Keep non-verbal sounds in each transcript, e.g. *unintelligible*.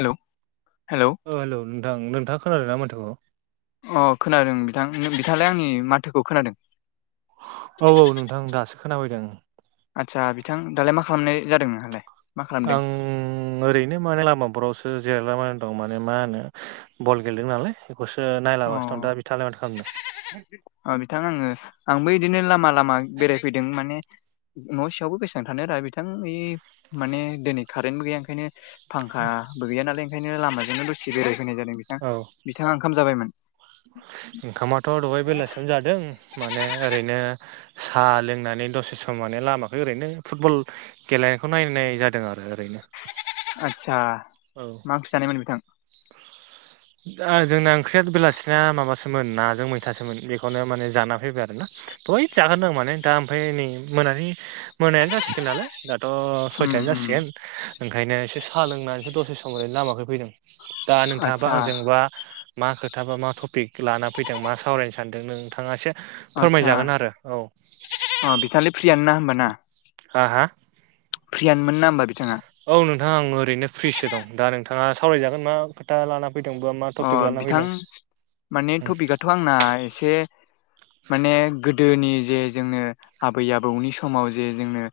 हेल hello ओ hello नोंथां नोंथाङा खोनादों ना माथोखौ अ खोनादों बिथां बिथाङालाय आंनि माथोखौ खोनादों औ औ नोंथां दासो खोनाफैदों आदसा बिथां दालाय मा खालामनाय जादों नोंहालाय मा आं खालामदों ओम ओरैनो माने लामाफोरावसो जिरायलानानै दं माने मा होनो बल गेलेदों नालाय बेखौसो नायलागासिनो दं दा बिथाङालाय माथो खालामदों? अ बिथां आङो आंबो बिदिनो लामा लामा बेरायफैदों माने न' सियावबो बेसेबां थानो रा बिथां बे माने दिनै कारेन्टबो गैया ओंखायनो फांखाबो गैया नालाय ओंखायनो लामाजोंनो दसे बेरायफैाय जादों बिथां। औ बिथाङा ओंखाम जाबायमोन? ओंखामाथ' दहाय बेलासियावनो जादों माने ओरैनो साहा लोंनानै दसे सम माने लामाखौ ओरैनो फुटबल गेलेनायखौ नायनाय जादों आरो ओरैनो आतसा औ मा ओंख्रि जानायमोन बिथां? *inaudible* जोंना ओंख्रिया बेलासिनाया माबासोमोन नाजों मैथासोमोन बेखौनो माने जाना फैबाय आरो ना दहाय जाखादों आं माने दा ओमफ्राय नै मोनानि मोनायानो जासिगोन नालाय दा थ' उम सयथायानो उम जासिगोन ओंखायनो एसे साहा लोंनानैसो दसे समरै लामाखै फैदों दा नोंथाङाबा आदसा आंजों बा मा खोथा बा मा टपिक लाना फैदों मा सावरायनो सानदों नोंथाङासो आदसा फोरमायजागोन आरो औ अ बिथाङालाय फ्रियानो ना होमबाना? हा हा फ्रियानोमोन ना होनबा बिथाङा औ नोंथाङा आं ओरैनो फ्रिसो दं दा नोंथाङा सावरायजागोन मा खोथा लाना फैदोंबा मा अ टपिक लाना बिथां फैदों माने टपिकआथ' आंना एसे माने गोदोनि जे जोंनो आबै आबौनि समाव जे जोंनो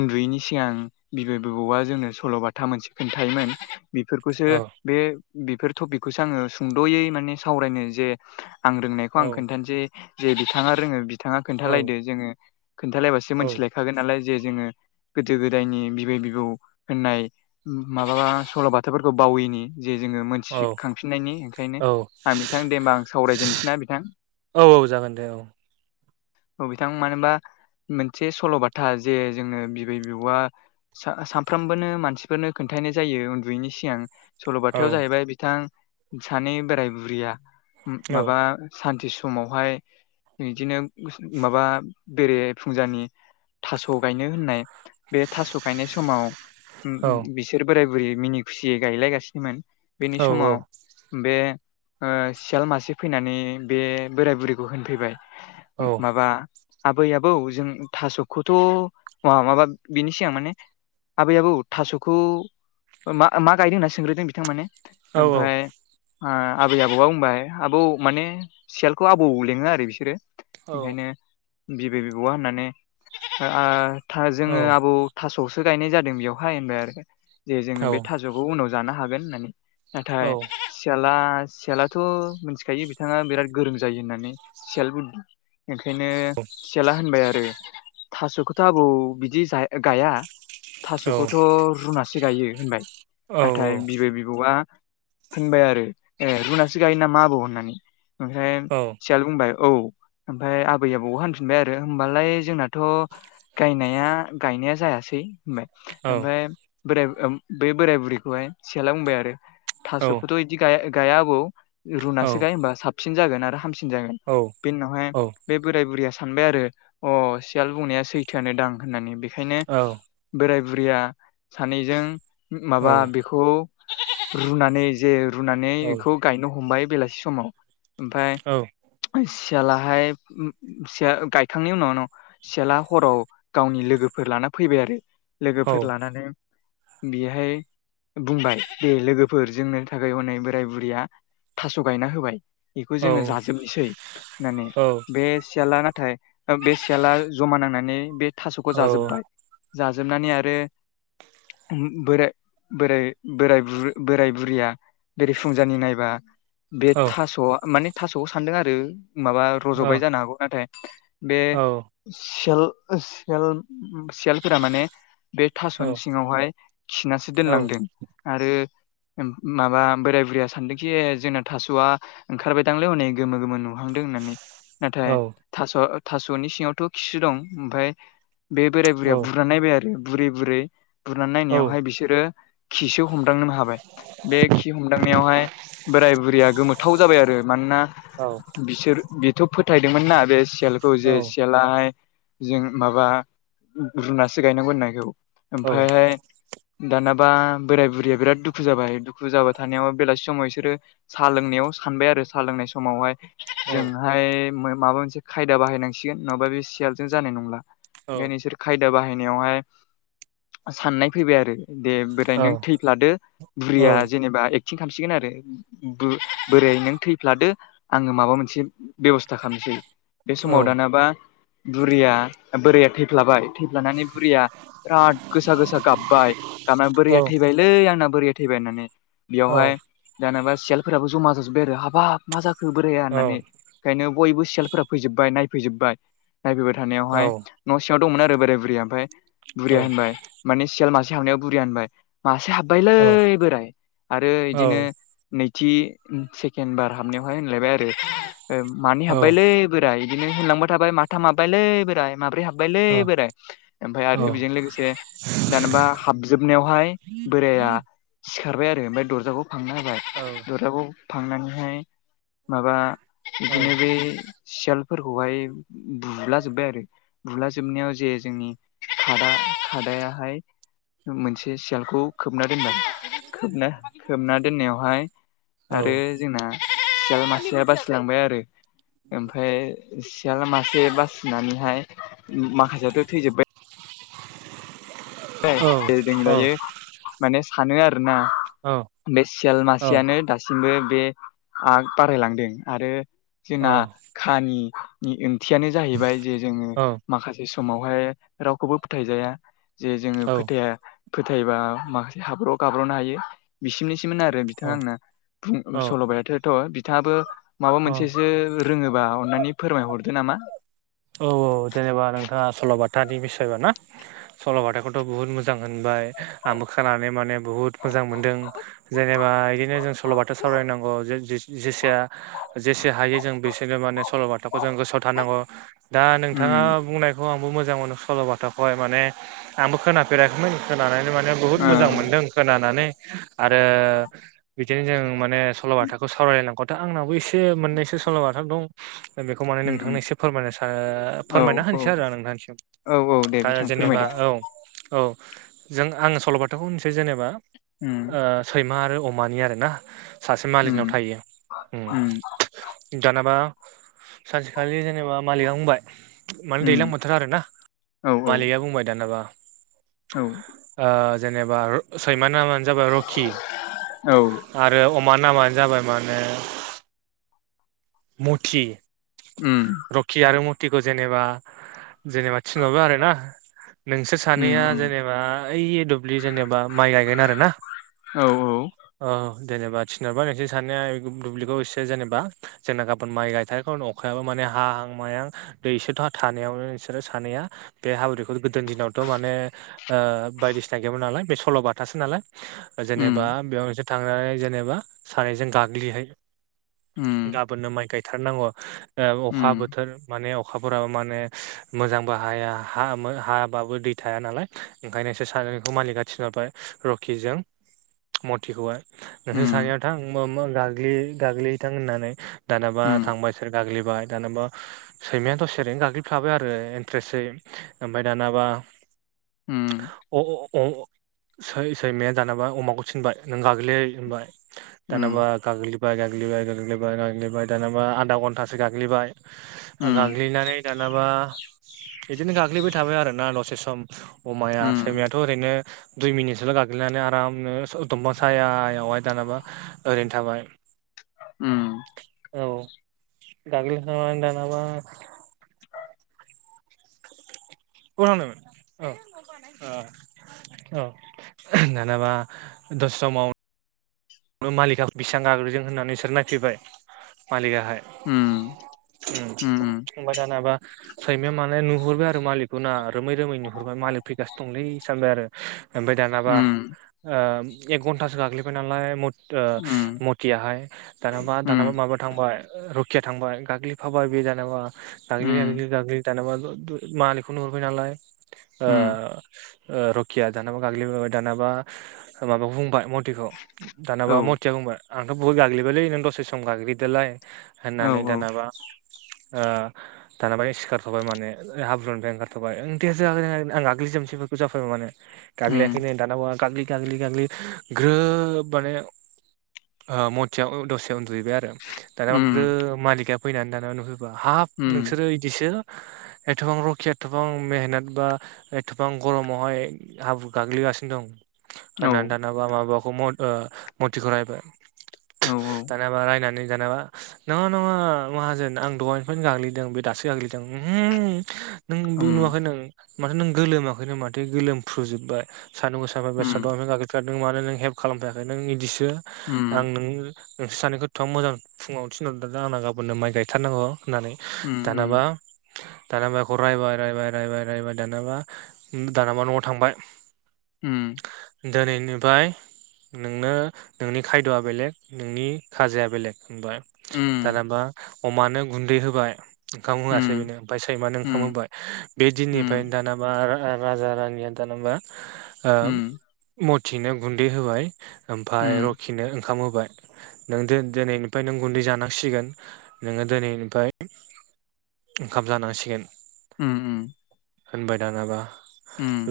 उनदुयैनि सिगां बिबै बबौआ जोंनो सल'बाथा मोनसे खोन्थायोमोन बेफोरखौसो औ बे बेफोर टपिकखौसो आङो सुंद'यै माने सावरायनो जे आं रोंनायखौ औ आं खोनथानोसै जे बिथाङा रोङो बिथाङा औ खोनथालायदो जोङो खोनथालायबासो औ मोनथिलायखागोन नालाय जे जोङो गोदो गोदायनि बिबै बिबौ होननाय माबा सल'बाथाफोरखौ बावैनि जे जोङो मोनसे औ फिननायनि ओंखायनो औ आं बिथां दे होनबा आं सावरायजेननोसैना बिथां *inaudible* औ औ जागोन दे औ औ बिथां मानो होनबा मोनसे सल'बाथा जे जोंङो बिबै बिबौया साफ्रोमबोनो मानसिफोरनो खोनथानाय जायो उनदुयैनि सिगां औ सल'बाथायाव जाहैबाय बिथां सानै बोराय बुरैया औ माबा सानथि समावहाय बिदिनो माबा बेरे फुंजानि थास' गायनो होननाय बे थास' गायनाय समाव औ बिसोर बिसोर बोराय बुरै मिनि खुसियै गायलायगासिनोमोन बेनि औ समाव बे ओ सियाल मासे फैनानै बे बोराय बुरैखौ होनफैबाय औ माबा आबै आबौ जों थास'खौथ' मा माबा बिनि सिगां माने आबै आबौ थास'खौ मा मा गायदों होनना सोंग्रोदों बिथां माने औ ओमफ्राय आबै आबौआ बुंबाय आबौ माने सियालखौ आबौ लेङो आरो बिसोरो औ ओंखायनो बिबै बिबौआ होननानै ओ जोङो आबौ थास'सो गायनाय जादों बेयावहाय होनबाय आरो जे औ जोङो बे औ थास'खौ उनाव जानो हागोन होननानै नाथाय औ सियाला सियालाथ' मिथिखायो बिथाङा बिराद गोरों जायो होननानै सियालबो ओंखायनो सियाला होनबाय आरो थास'खौथ' आबौ बिदि गाया थास'खौथ' रुनासो गायो होनबाय नाथाय बिबै बिबौआ होनबाय आरो ए रुनासो गायो ना मा आबौ होननानै ओमफ्राय औ सियाला बुंबाय औ ओमफ्राय आबै आबौ होनफिनबाय आरो होमबालाय जोंनाथ' गायनाया गायनाया जायासै होनबाय ओमफ्राय बोराय बे बोराय बुरैखौहाय सियाला बुंबाय आरो थास'खौथ'दि बिदि गाया आबौ रुनासो गायो होमबा साबसिन जागोन आरो हामसिन जागोन बेनि उनावहाय बे बोराय बुरैया सानबाय आरो अ सियाल बुंनाया सैथोआनो दां होननानै बेखायनो बोराय बुरैया सानैजों माबा बेखौ रुनानै जे रुनानै बेखौ गायनो हमबाय बेलासि समाव ओमफ्राय औ सियालाहाय सिया गायखांनायनि उनाव न सियाला हराव गावनि लोगोफोर लाना फैबाय आरो लोगोफोर लानानै बेहाय बुंबाय दे लोगो फोर जोंनो थाखाय हनै बोराय बुरिया थास' गायना होबाय बेखौ जोङो जाजोबनोसै होननानै बे सियाला नाथाय बे सियाला जमा नांनानै बे थास'खौ जाजोबबाय जाजोबनानै आरो बोराय बोराय बोराय बुर बोराय बुरैया बेरेफुंजानि नायबा बे थास माने थास'खौ सानदों आरो माबा रज'बाय जानो हागौ नाथाय बे सियालफोरा माने बे थास'नि सिङावहाय खिनासो दोनलांदों आरो माबा बोराय बुरिया सानदोंखि जोंना थास आ ओंखारबायदांलै है गोमो गोमो नु हांदों होननानै नाथाय थास' थास'नि सिङावथ खिसो दो ओमफाय बे बोराय बुरैया बुरना नायबाय आरो बुरै बुरै बुरनानै नायनायावहाय बिसोरो खिसो हमदांनो हाबाय बे खि हमदांनायावहाय बोराय बुरैया गोमोथाव जाबाय आरो मानोना बिसोर बेथ' फोथायदोंमोन ना बे सियालखौ जे सियाल *unintelligible* जों माबा रुनासो गायनांगौ होननायखौ ओमफायहाय दानाबा बोराय बुरैया बिराद दुखु जाबाय फुजाबा थानायाव बेलासि समाव इसोरो सा लोंनायाव सानबाय आरो साहा लोंनाय समावहाय जों हाय माबा मोनसे खायदा बाहायनांसिगोन नङाबा बे सियालजों जानाय नंला ओंखायनो *unintelligible* खायदा बाहायनायावहाय साननाय फैबाय आरो दे बेराय नों थैफ्लादो बुरिया जेनेबा एक्टिं खालामसिगोन आरो बोराय नों थैफ्लादो आङो माबा मोनसे बेब'स्था खालामनोसै बे समाव दानाबा बुरिया बोरया थैफ्लाबाय थैब्लानानै बुरैया बिराद गोसा गोसा गाबबाय गाबनानै बोरैया थैबायलै आंना बोरैया थैबाय होननानै बेयावहाय जेनेबा सियालफोराबो जमा जाजोबबाय आरो हाबाब मा जाखो बोराया होननानै ओंखायनो बयबो सियालफोरा फैजोबबाय नायफैजोबबाय नायफैबाय थानायावहाय न' सिङाव दंमोन आरोै बोराय बुरिया ओमफाय बुरिया होनबाय माने सियाल मासे हाबनायाव बुरिया होनबाय मासे हाबबायलै बोराय आरो इदिनो नैथि सेकेणड बार हाबनायावहाय होनलायबाय आरो मानै हाबबायलै बोराय बिदिनो होनोलांबाय थाबाय माथाम हाबबायलै बोराय माब्रै हाब हाबब्बायलै बोराय ओमफ्राय औ औ आरो बेजों लोगोसे दानाबा हाबजोबनायावहाय बोराया सिखारबाय आरो ओमफ्राय दरजाखौ फांना होबाय औ दरजाखौ फांनानैहाय माबा औ बिदिनो बे सियालफोरखौहाय बुला जोब्बाय आरो बुलाजोबनायाव जे जोंनि खादा खादायाहाय मोनसे सियालखौ खोबना दोनबाय खोबना खोबना दोननायावहाय औ आरो जोंना सियाल मासेया बासिलांबाय आरो ओमफ्राय सियाला मासे बासिनानैहाय माखासेयाथ' थैजोब्बाय औ दे जों औ दायो *unintelligible* माने सानो आरो ना औ बे सियाल मासेयानो दासो दासिमबो बे आ बारायलांदों आरो जोंना औ खानि नि ओंथियानो जाहैबाय जे जोङो माखासे समावहाय रावखौबो फोथायजाया जे जोङो औ फोथाया फोथायबा माखासे हाब्रु' गाब्र'नो हायो बिसिमनिसोमोन आरो बिथाङा आंना औ सल'बायाथ'थ बिथाङाबो माबा मोनसे रोङोबा अननानै फोरमायहरदो नामा औ औ जेनेबा नोंथाङा सल'बाथानि बिसय बा ना सल'बाथाखौथ' बुहुत मोजां होनबाय आंबो खोनानानै माने बुहुत मोजां मोनदों जेनेबा बिदिनो जों सल'बाथा सावरायनांगौ जेसेया *unintelligible* जेसे हायो जों बिसोरनो माने सल'बाथाखौ जों गोसोआव थानांगौ दा नोंथाङा उम बुंनाय बेखौ आंबो मोजां मोनो सल'बाथाखौाय माने आंबो खोनाफेराखैमोन खोनानानै माने बुहुत मोजां ओं मोन्दों खोनानानै आरो बिदिनो जों माने सल'बाथाखौ सावरायलाय नांगौआथ' आंनावबो एसे एसे मोननैसो सल' बाथा दं बेखौ माने नोंथांनो उम एसे फोरमायनो सै औ फोरमायना औ होनोसै आरो नोंथांसिम औ औ दे दा बिथां जेनेबा फोरमायदो औ औ जों आङ सल'बाथाखौ होनसै जेनेबा उम सैमा आरो अमानि आरो ना सासे मालिकनाव उम थायो उम दानाबा सानसेखालि जेनेबा मालिकआ बुंबाय मानो उम दैज्लां बोथोरा आरोना औ औ मालिका बुंबाय दानाबा औ जेनेबा सैमा नामानो जाबाय रकि औ आरो अमा नामानो जाबाय माने मथि उम रकि आरो मतिखौ जेनेबा जेनेबा थिनहरो आरो ना नोंसोर सानैया उम उम जेनेबा ओइ दुब्लि जेनेबा माइ गायगोन आरो ना औ औ औ जेनेबा थिनहरबाय नोंसोर सानैया दुब्लिखौ एसे जेनेबा जोंना गाबोन माइ गायथारगोन अखायाबो माने हाहां माहां दै सोरथ' थानायावनो नोंसोरो सानैया बे हाबुरु दैखौ गोदो दिनावथ' माने *unintelligible* बायदिसिना गैयामोन नालाय बे सल'बाथासो नालाय जेनेबा उम बेयाव नोंसोर थांनानै जेनेबा सानैजों गाग्लिहैयो उम फोरनो माइ गायथारनांगौ अखा उम बोथोर माने अखाफोराबो माने मोजांबो हाया हा हाबाबो दै थाया नालाय ओंखायनो बिसोर सानैखौ मालिकआ थिनहरबाय रकिजों मथिखौहाय नोंसोर उम सानैया थां मा मा गाग्लि गाग्लि है थां होननानै दानाबा उम थांबाय बिसोर गाग्लिबाय दानाबा सैमायाया दसेे ओरैनो गाग्लिफ्लाबाय आरो इन्ट्रेसयै ओमफ्राय दानाबा उम अ अ सै सैमाया दानाबा अमाखौ थिनबाय नों गाग्लिलाय होनबाय उम दानेबा गाग्लिबाय गाग्लिबाय गाग्लिबाय गाग्लिबाय दानाबा आधा घन्टासो गाग्लिबाय उम गाग्लिनानै दानाबा बिदिनो गाग्लिबाय थाबाय आरोना दसे सम उम अमाया सैमायाथ' ओरैनो दुइ मिनिटसोल' गाग्लिनानै आरामनो दंफां सायावहाय दानाबा ओरैनो थाबाय उम औ गाग्लिखांनानै दानाबा अबाव थांनो औ औ औ दानाबा दसे समाव मालिकगा बेसेबां गाग्लिदों होननानै इसोर नायफैबाय मालिकआ उम उम होनबा दानाबा सैमाया माने नुहरबाय आरो मालिकखौ ना रोमै रोमै नुहरबाय मालिक फैगासिनो दंलै सानबाय आरो ओमफ्राय दानाबा एक घन्टासो गाग्लिबाय नालाय याहाय दानाबा दानाबा उम माबा थांबाय रुखिया थांबाय गाग्लिफाबाय बे दानाबा उम गाग्लिाग्लि गाग्लि दानाबा मालिखौ नुहरबाय नालाय उम रकिया दानाबा गाग्लिबोबाय दानाबा माबाखौ बुंबाय मतिखौ औ दानाबा मथिया बुंबाय आंथ' बहत गाग्लिबायलै नों दसे सम गाग्लिदोलाय औ होननानै औ दानाबा दानााब सिखारथ'बाय माने हाब्रुनिफ्राय ओंखारथ'बाय ओं दे जागोन आं गाग्लि जोबगोन जाफैबाय माने उम गाग्लिायाखैनो दानाबा गाग्लि गाग्लि गाग्लि ग्रोब माने मतिया दसे उन्दुहैबाय आरो दानाबा उम ग्रोब मालिकआ फैनानै दाना नुफैबा हाफ उम नोंसोरो बिदिसो एथबां रखिया एथबां मेहनत बा एथबां गरमावहाय हाब्रु गाग्लिगासिनो दं औ होननानै दानाबा माबाबाखौ मथिखौ रायबाय औ औ दानाबा रायनानै दानाबा नङा नङा माहाजोन आं दहायनिफ्रायनो गाग्लिदों बे दासो गाग्लिदों नों बे उम नुवाखै नों माथो नों गोलोमाखै नो माथो गोलोमफ्रुजोबबाय सानदुं गोसा सोरा बेसाद उम दं गाखिरखारदों मानो नों हेल्प खालामफाययाखै नों बिदिसो आं उम नों नोंसोर सानैखौथ'आ मोजां फुङावनो थिनहरदों आंना गाबोननो माइ गायथारनांगौ होननानै उम दानाबा दानाबा रायबाय रायबाय रायबाय रायबाय दनाबा दानाबा न'आव थांबाय हम दोनैनिफ्राय नोंनो नोंनि खायद'आ बेलेग नोंनि खाजाया बेलेग बाय दानबा अमानो गुन्दै होबाय ओंखाम होआसै उम बेनो ओमफ्राय सैमानो ओंखाम उम होबाय बे उम दिननिफ्रायनो दानाबा राजा रानिया दानाबा उम उम मथिनो गुन्दै होबाय उम ओमफ्राय रखिनो ओंखाम होबाय नों दिनैनिफ्राय नों गुन्दै जानांसिगोन नोङो दिनैनिफ्राय ओंखाम जानांसिगोन उम उम होनबाय दानाबा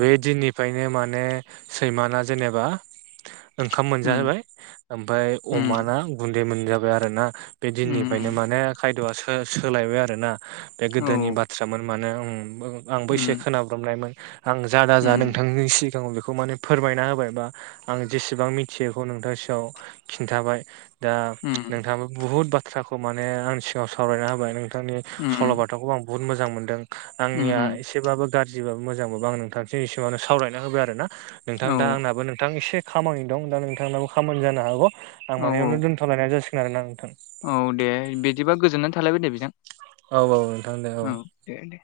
बे दिननिफ्रायनो माने सैमाना जेनेबा ओंखाम उम मोनजाहैाय ओमफ्राय उम उम अमाना गुन्दै मोनजाबाय आरो ना बे दिननिफ्रायनो उम माने खायद'आ सोलायबाय आरो ना बे औ गोदोनि बाथ्रा। थ्रामोन माने आंबो एसे उम खोनाब्रोमनायमोन आं जा दा जा उम नोंथांनि सिगाङाव बेखौ माने फोरमायना होबाय बा आं जेसेबां मिथियैखौ नोंथां सआव खिन्थाबाय दा उम नोंथाङाबो बुहुद बाथ्राखौ। खौ माने आं सिाङाव सावरायना होबाय नोंथांनि उम सल'बाथाखौबो आं बुहुत मोजां मोनदों। उम आंनिया उम एसेबाबो गाज्रिबाबो मोजांबाबो आं नोंथांनिसिमा एसे माने सावरायना होबाय आरोना नोंथां औ दा आंनाबो नोंथां एसे खामानि दं दा नोंथांनाबो खामानि जानो हागौ औ आं दोन थलायनाय जासिगोन आरोना नोंथां। औ दे बिदिबा गोजोननानै थालायबाय दे बेजों। औ औ नोंथां दे औ। दे दे।